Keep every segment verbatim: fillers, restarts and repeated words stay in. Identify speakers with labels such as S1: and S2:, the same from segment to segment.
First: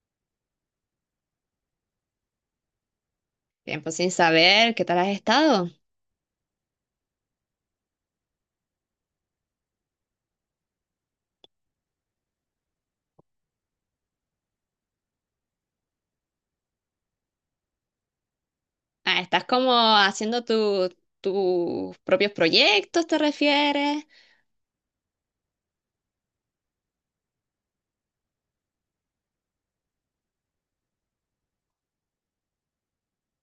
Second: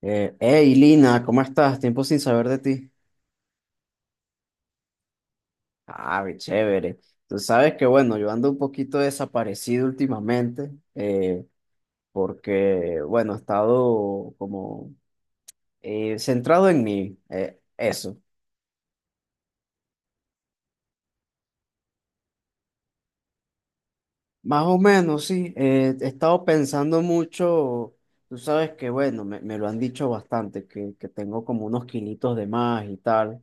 S1: Eh, hey, Lina, ¿cómo estás? Tiempo sin saber de ti.
S2: Tiempo sin saber, ¿qué tal has estado?
S1: Ah, qué chévere. Tú sabes que, bueno, yo ando un poquito desaparecido últimamente, eh, porque, bueno, he estado como eh, centrado en mí, eh, eso.
S2: Ah, ¿estás como haciendo tu- tus propios proyectos, te refieres?
S1: Más o menos, sí. eh, he estado pensando mucho, tú sabes que, bueno, me, me lo han dicho bastante, que, que tengo como unos kilitos de más y tal.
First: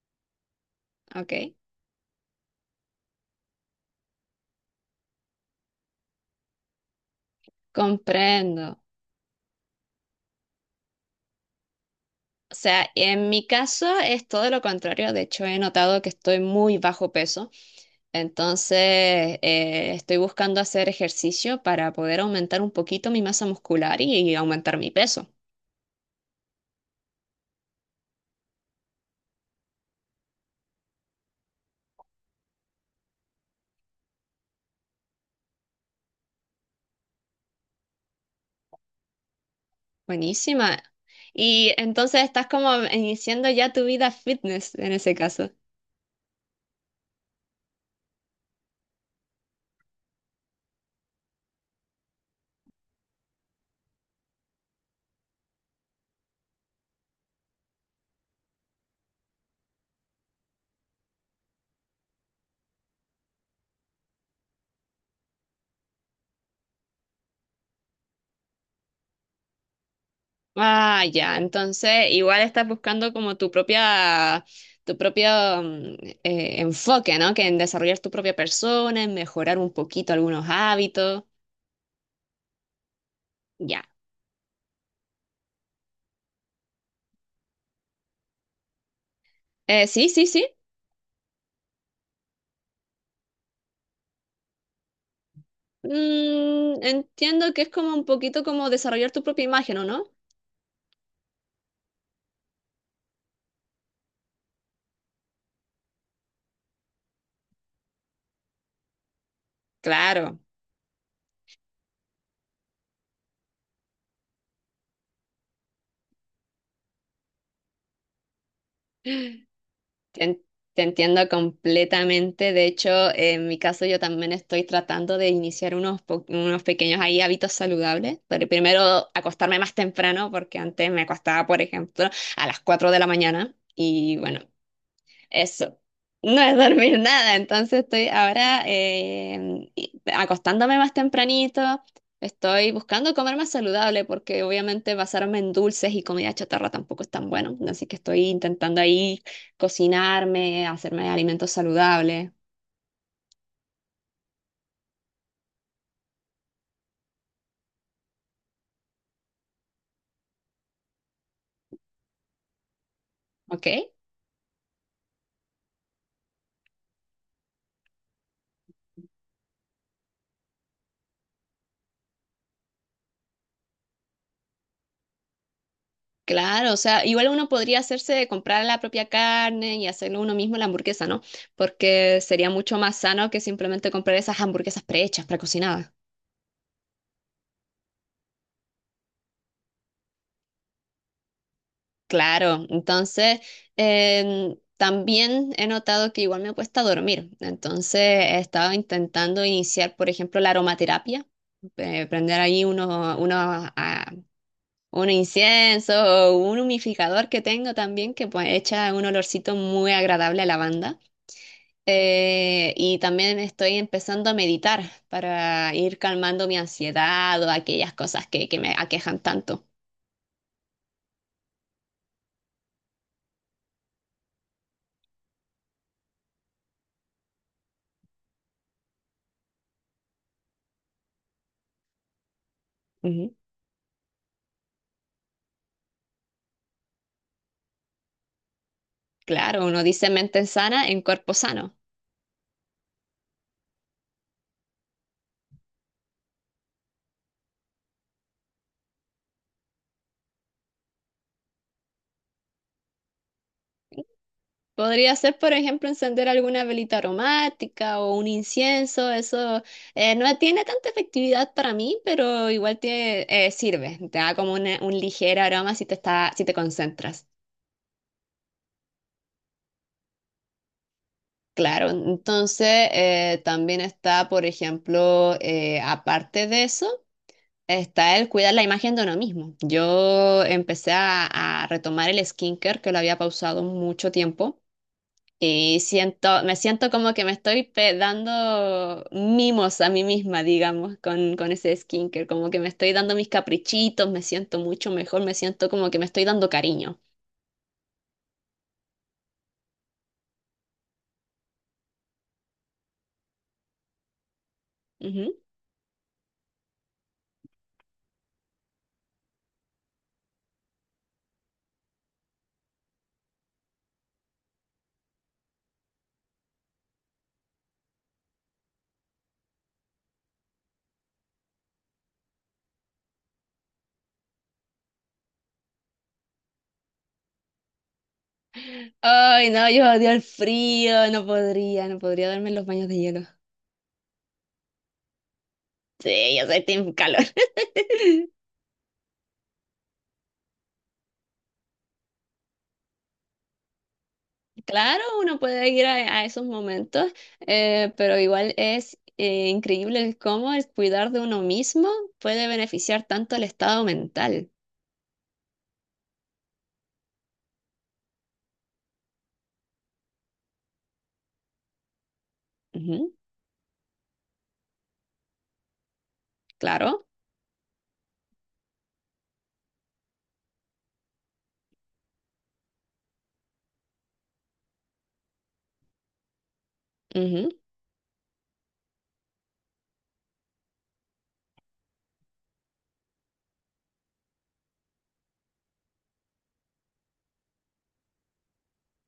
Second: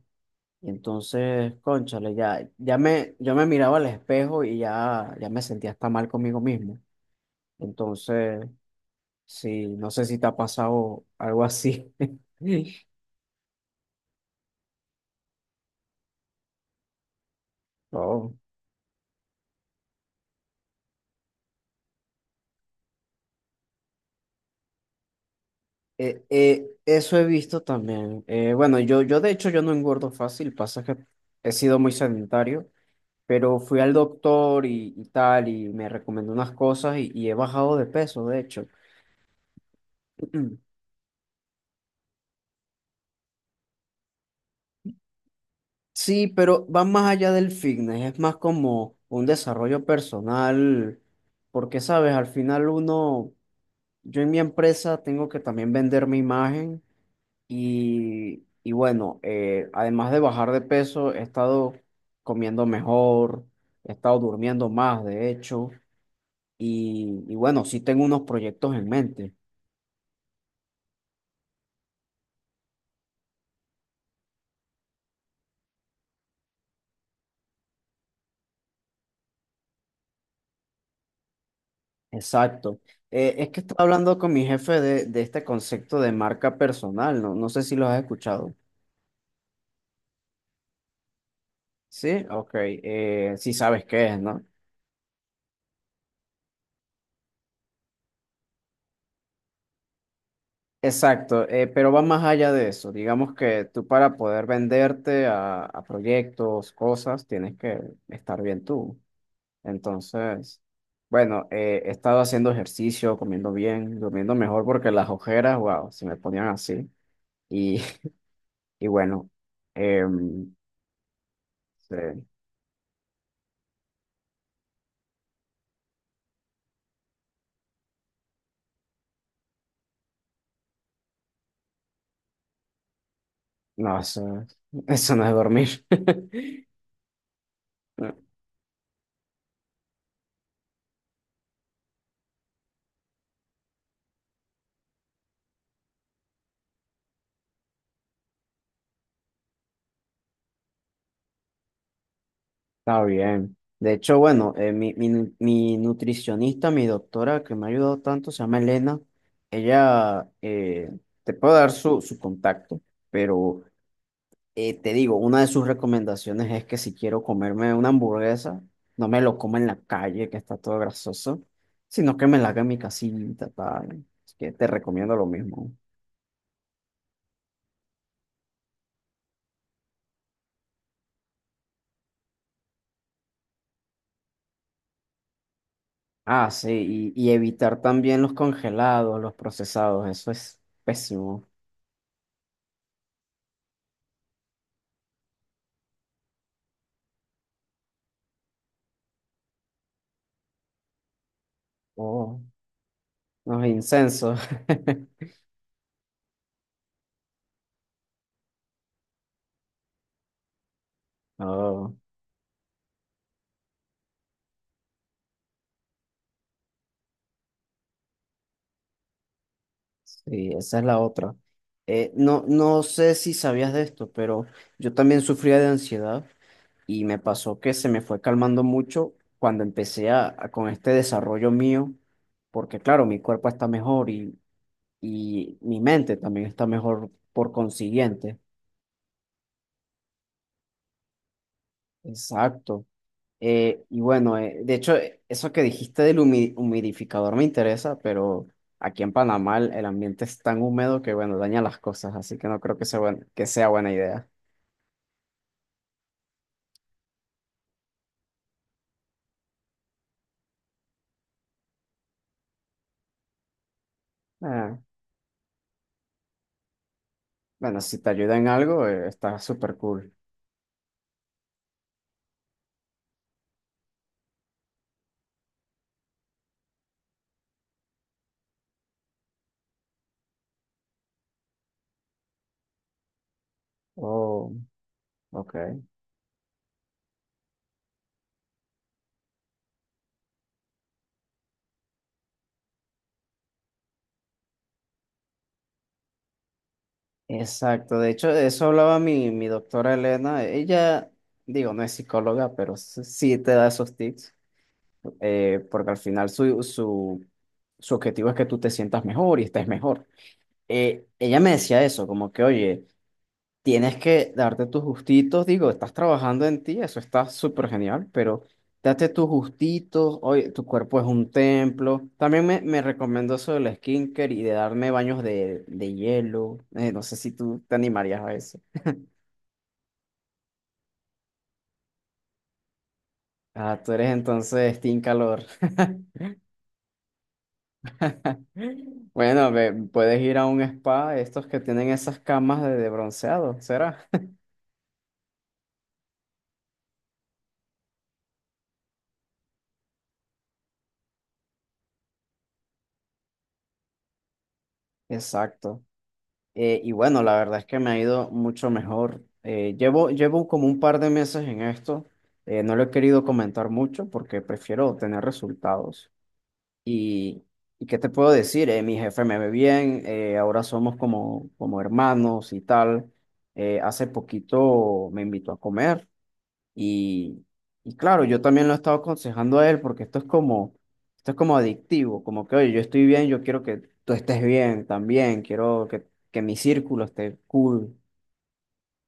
S1: Y entonces,
S2: Ok,
S1: cónchale, ya, ya me, yo me miraba al espejo y ya, ya me sentía hasta mal conmigo mismo. Entonces,
S2: comprendo.
S1: sí, no sé si te ha pasado algo así.
S2: O sea, en mi caso es todo lo contrario. De hecho, he notado que estoy muy bajo peso.
S1: No.
S2: Entonces, eh, estoy buscando hacer ejercicio para poder aumentar un poquito mi masa muscular y, y aumentar mi peso.
S1: Eh, eh, eso he visto también. Eh, bueno, yo, yo de hecho yo no engordo fácil, pasa que he sido muy sedentario, pero fui al doctor y, y tal, y me recomendó unas cosas y, y he bajado de peso, de hecho.
S2: Buenísima. Y entonces estás como iniciando ya tu vida fitness en ese caso.
S1: Sí, pero va más allá del fitness, es más como un desarrollo personal, porque sabes, al final uno, yo en mi empresa tengo que también vender mi imagen y, y bueno, eh, además de bajar de peso, he estado comiendo mejor, he estado durmiendo más, de hecho, y, y bueno, sí tengo unos proyectos en mente,
S2: Ah, ya. Entonces, igual estás buscando como tu propia, tu propio mm, eh, enfoque, ¿no? Que en desarrollar tu propia persona, en mejorar un poquito algunos hábitos.
S1: exacto. Eh, es que
S2: Ya.
S1: estaba hablando con mi jefe de, de este concepto de marca personal, no, no sé si lo has escuchado.
S2: Eh, sí, sí, sí.
S1: Sí, ok, eh, sí sabes qué es, ¿no?
S2: Mm, entiendo que es como un poquito como desarrollar tu propia imagen, ¿o no?
S1: Exacto, eh, pero va más allá de eso. Digamos que tú para poder venderte a, a proyectos, cosas, tienes que estar bien tú.
S2: Claro.
S1: Entonces, bueno, eh, he estado haciendo ejercicio, comiendo bien, durmiendo mejor porque las ojeras, wow, se me ponían así. Y, y bueno,
S2: Te, en-
S1: em,
S2: Te entiendo
S1: sí,
S2: completamente. De hecho, en mi caso yo también estoy tratando de iniciar unos, po- unos pequeños ahí hábitos saludables. Pero primero acostarme más temprano porque antes me acostaba, por ejemplo, a las cuatro de la mañana.
S1: no,
S2: Y bueno,
S1: eso, eso no es
S2: eso.
S1: dormir.
S2: No es dormir nada, entonces estoy ahora eh, y- acostándome más tempranito, estoy buscando comer más saludable porque obviamente basarme en dulces y comida chatarra tampoco es tan bueno, así que estoy intentando ahí cocinarme, hacerme alimentos saludables,
S1: Está bien. De hecho, bueno, eh, mi, mi, nu- mi nutricionista, mi doctora que me ha ayudado tanto, se llama Elena. Ella eh, te puede dar su, su contacto, pero
S2: ¿ok?
S1: eh, te digo, una de sus recomendaciones es que si quiero comerme una hamburguesa, no me lo coma en la calle, que está todo grasoso, sino que me la haga en mi casita, tal. Así que te recomiendo lo mismo.
S2: Claro, o sea, igual uno podría hacerse comprar la propia carne y hacerlo uno mismo la hamburguesa, ¿no? Porque sería mucho más sano que simplemente comprar esas hamburguesas prehechas, precocinadas.
S1: Ah, sí, y, y evitar también los congelados, los procesados, eso es pésimo.
S2: Claro, entonces em, también he notado que igual me cuesta dormir. Entonces he estado intentando iniciar, por ejemplo, la aromaterapia, eh,
S1: Oh.
S2: prender ahí uno, uno,
S1: Los
S2: ah,
S1: incensos.
S2: un incienso o un humidificador que tengo también que pues, echa un olorcito muy agradable a lavanda.
S1: Oh,
S2: Eh, y también estoy empezando a meditar para ir calmando mi ansiedad o aquellas cosas que, que me aquejan tanto.
S1: sí, esa es la otra. Eh, no, no sé si sabías de esto, pero yo también sufría de ansiedad y me pasó que se me fue calmando mucho cuando empecé a, a- con este desarrollo mío, porque claro, mi
S2: Ujú.
S1: cuerpo está mejor y, y mi mente también está mejor por consiguiente.
S2: Claro, uno dice mente sana en cuerpo sano.
S1: Exacto. Eh, y bueno, eh, de hecho, eh, eso que dijiste del humi- humidificador me interesa, pero aquí en Panamá el, el ambiente es tan húmedo que, bueno, daña las cosas, así que no creo que sea, buen- que sea buena idea.
S2: Podría ser, por ejemplo, encender alguna velita aromática o un incienso. Eso eh, no tiene tanta efectividad para mí, pero igual tiene, eh, sirve. Te da como
S1: Ah,
S2: una- un ligero aroma si te está, si te concentras.
S1: bueno, si te ayuda en algo, eh, está súper cool.
S2: Claro, entonces eh, también está, por ejemplo, eh, aparte de eso, está el cuidar la imagen de uno mismo. Yo empecé a, a retomar el skincare que lo había pausado mucho
S1: Oh,
S2: tiempo.
S1: ok.
S2: Y siento, me siento como que me estoy pe- dando mimos a mí misma, digamos, con, con ese skincare, como que me estoy dando mis caprichitos, me siento mucho mejor, me siento como que me estoy dando cariño.
S1: Exacto, de hecho, de eso hablaba mi, mi doctora Elena. Ella, digo, no es psicóloga, pero s- sí te da esos tips,
S2: Ujú.
S1: eh, porque al final su, su, su objetivo es que tú te sientas mejor y estés mejor. eh, ella me decía eso, como que, oye, tienes que darte tus gustitos, digo, estás trabajando en ti, eso está súper genial, pero date tus gustitos, oye, tu cuerpo es un templo. También me, me recomendó eso del skincare y de darme baños de, de hielo. Eh, no sé si tú te animarías a eso.
S2: Ay, no, yo odio el frío, no podría, no podría darme los baños de hielo.
S1: Ah, tú eres entonces team calor.
S2: Sí, yo soy team calor.
S1: Bueno, ve, puedes ir a un spa, estos que tienen esas camas de de bronceado, ¿será?
S2: Claro, uno puede ir a, a esos momentos, eh, pero igual es eh, increíble el cómo el cuidar de uno mismo puede beneficiar tanto al estado mental.
S1: Exacto. Eh, y bueno, la verdad es que me ha ido mucho mejor. Eh, llevo, llevo como un par de meses en esto. Eh, no lo he querido comentar mucho porque prefiero tener resultados.
S2: Claro,
S1: Y, y ¿qué te puedo decir? Eh, mi jefe me ve bien, eh, ahora somos como, como hermanos y tal. Eh, hace poquito me invitó a comer. Y,
S2: ujú.
S1: y claro, yo también lo he estado aconsejando a él porque esto es como, esto es como adictivo, como que, oye, yo estoy bien, yo quiero que tú estés bien también, quiero que, que mi círculo esté cool.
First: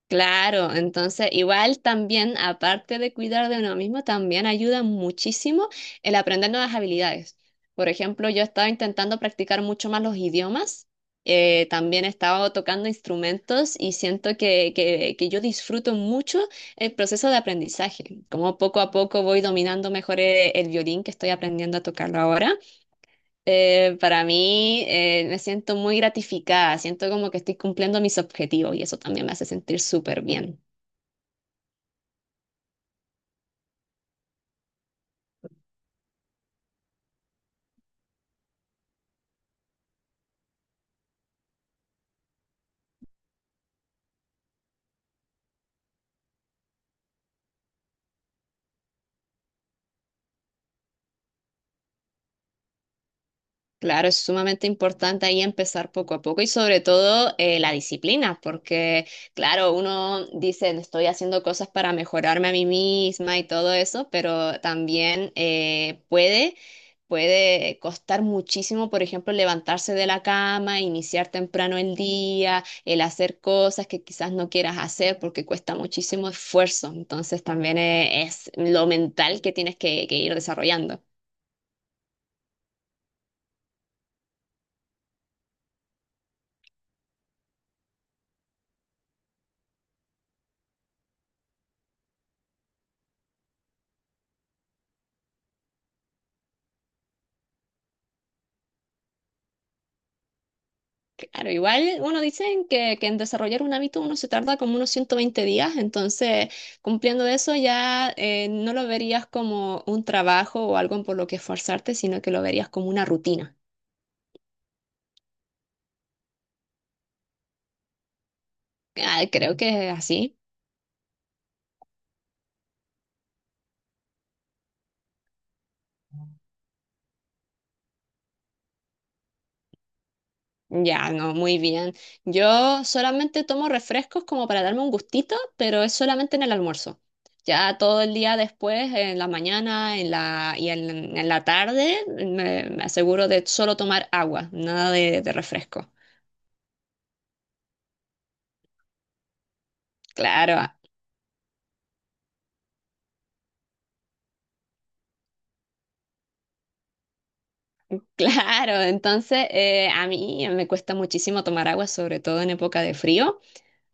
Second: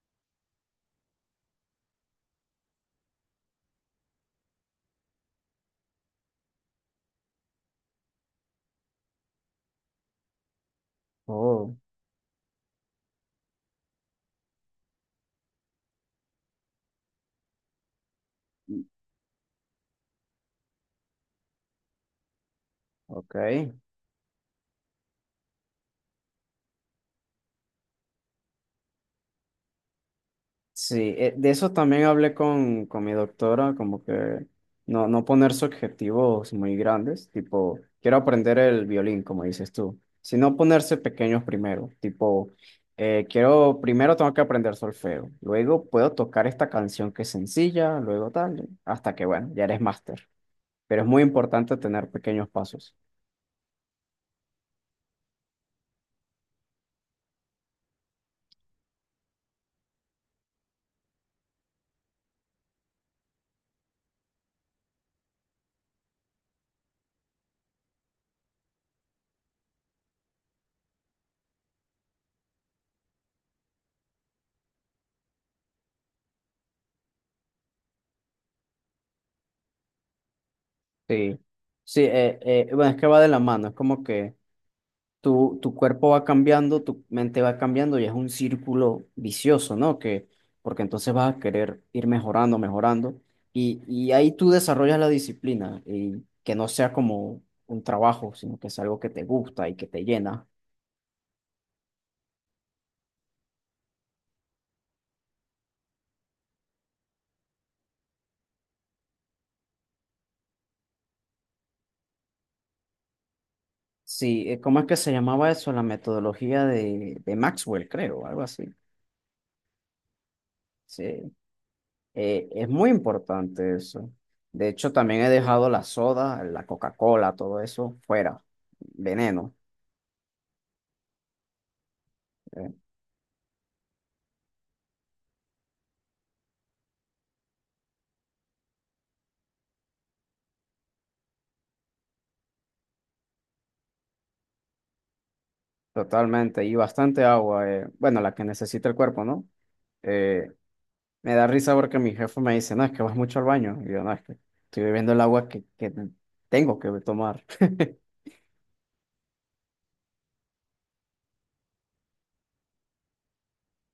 S2: Claro, entonces igual también, aparte de cuidar de uno mismo, también ayuda muchísimo el aprender nuevas habilidades. Por ejemplo, yo estaba intentando practicar mucho más los idiomas, eh,
S1: Oh,
S2: también he estado tocando instrumentos y siento que, que, que yo disfruto mucho el proceso de aprendizaje, como poco a poco voy dominando mejor eh, el violín que estoy aprendiendo a tocarlo ahora.
S1: ok.
S2: Eh, para mí eh, me siento muy gratificada, siento como que estoy cumpliendo mis objetivos y eso también me hace sentir súper bien.
S1: Sí, eh, de eso también hablé con, con mi doctora, como que no, no ponerse objetivos muy grandes, tipo, quiero aprender el violín, como dices tú, sino ponerse pequeños primero, tipo, eh, quiero, primero tengo que aprender solfeo, luego puedo tocar esta canción que es sencilla, luego tal, hasta que, bueno, ya eres máster, pero es muy importante tener pequeños pasos.
S2: Claro, es sumamente importante ahí empezar poco a poco y sobre todo eh, la disciplina, porque claro, uno dice, estoy haciendo cosas para mejorarme a mí misma y todo eso, pero también eh, puede, puede costar muchísimo, por ejemplo, levantarse de la cama, iniciar temprano el día, el hacer cosas que quizás no quieras hacer porque cuesta muchísimo esfuerzo. Entonces también eh, es lo mental que tienes que que ir desarrollando.
S1: Sí, sí, eh, eh, bueno, es que va de la mano, es como que tu, tu cuerpo va cambiando, tu mente va cambiando y es un círculo vicioso, ¿no? Que, porque entonces vas a querer ir mejorando, mejorando y, y ahí tú desarrollas la disciplina y que no sea como un trabajo, sino que es algo que te gusta y que te llena.
S2: Claro, igual, bueno, dicen que, que en desarrollar un hábito uno se tarda como unos ciento veinte días, entonces cumpliendo eso ya eh, no lo verías como un trabajo o algo por lo que esforzarte, sino que lo verías como una rutina.
S1: Sí, eh, ¿cómo es que se llamaba eso? La metodología de, de Maxwell, creo, algo así.
S2: Ah, creo que es así.
S1: Sí, eh, es muy importante eso. De hecho, también he dejado la soda, la Coca-Cola, todo eso fuera, veneno.
S2: Ya, no, muy bien.
S1: eh,
S2: Yo solamente tomo refrescos como para darme un gustito, pero es solamente en el almuerzo. Ya todo el día después, en la mañana, en la, y en, en la tarde, me, me aseguro de solo tomar agua, nada de de refresco.
S1: Totalmente, y bastante agua, eh, bueno, la que necesita el cuerpo, ¿no? Eh,
S2: Claro, ah,
S1: Me da risa porque mi jefe me dice, no, es que vas mucho al baño, y yo, no, es que estoy bebiendo el agua que, que tengo que tomar.
S2: claro. Entonces, eh, a mí me cuesta muchísimo tomar agua, sobre todo en época de frío.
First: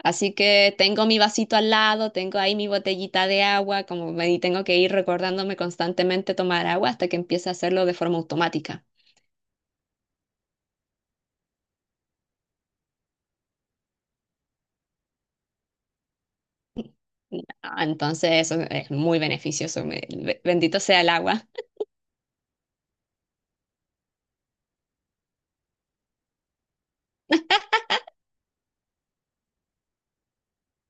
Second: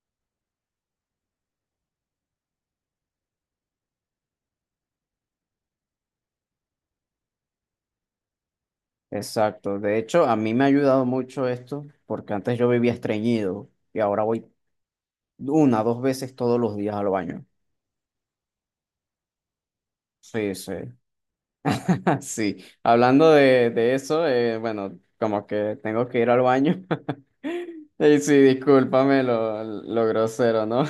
S2: Así que tengo mi vasito al lado, tengo ahí mi botellita de agua, como me y tengo que ir recordándome constantemente tomar agua hasta que empiece a hacerlo de forma automática.
S1: Exacto, de hecho, a mí me ha ayudado mucho esto, porque antes yo vivía estreñido, y ahora voy una, dos veces todos los días al baño.
S2: Ah, entonces, eso es muy beneficioso. me- be-
S1: Sí, sí.
S2: Bendito sea el agua.
S1: Sí, hablando de, de eso, eh, bueno, como que tengo que ir al baño. Y sí, discúlpame lo, lo grosero, ¿no?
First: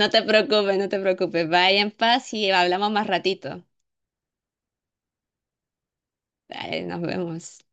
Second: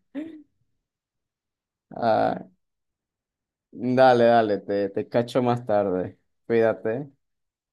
S2: No te preocupes, no te preocupes. Vaya en paz
S1: Ah,
S2: y hablamos más ratito.
S1: dale, dale, te, te cacho más tarde.
S2: Dale, nos
S1: Cuídate.
S2: vemos.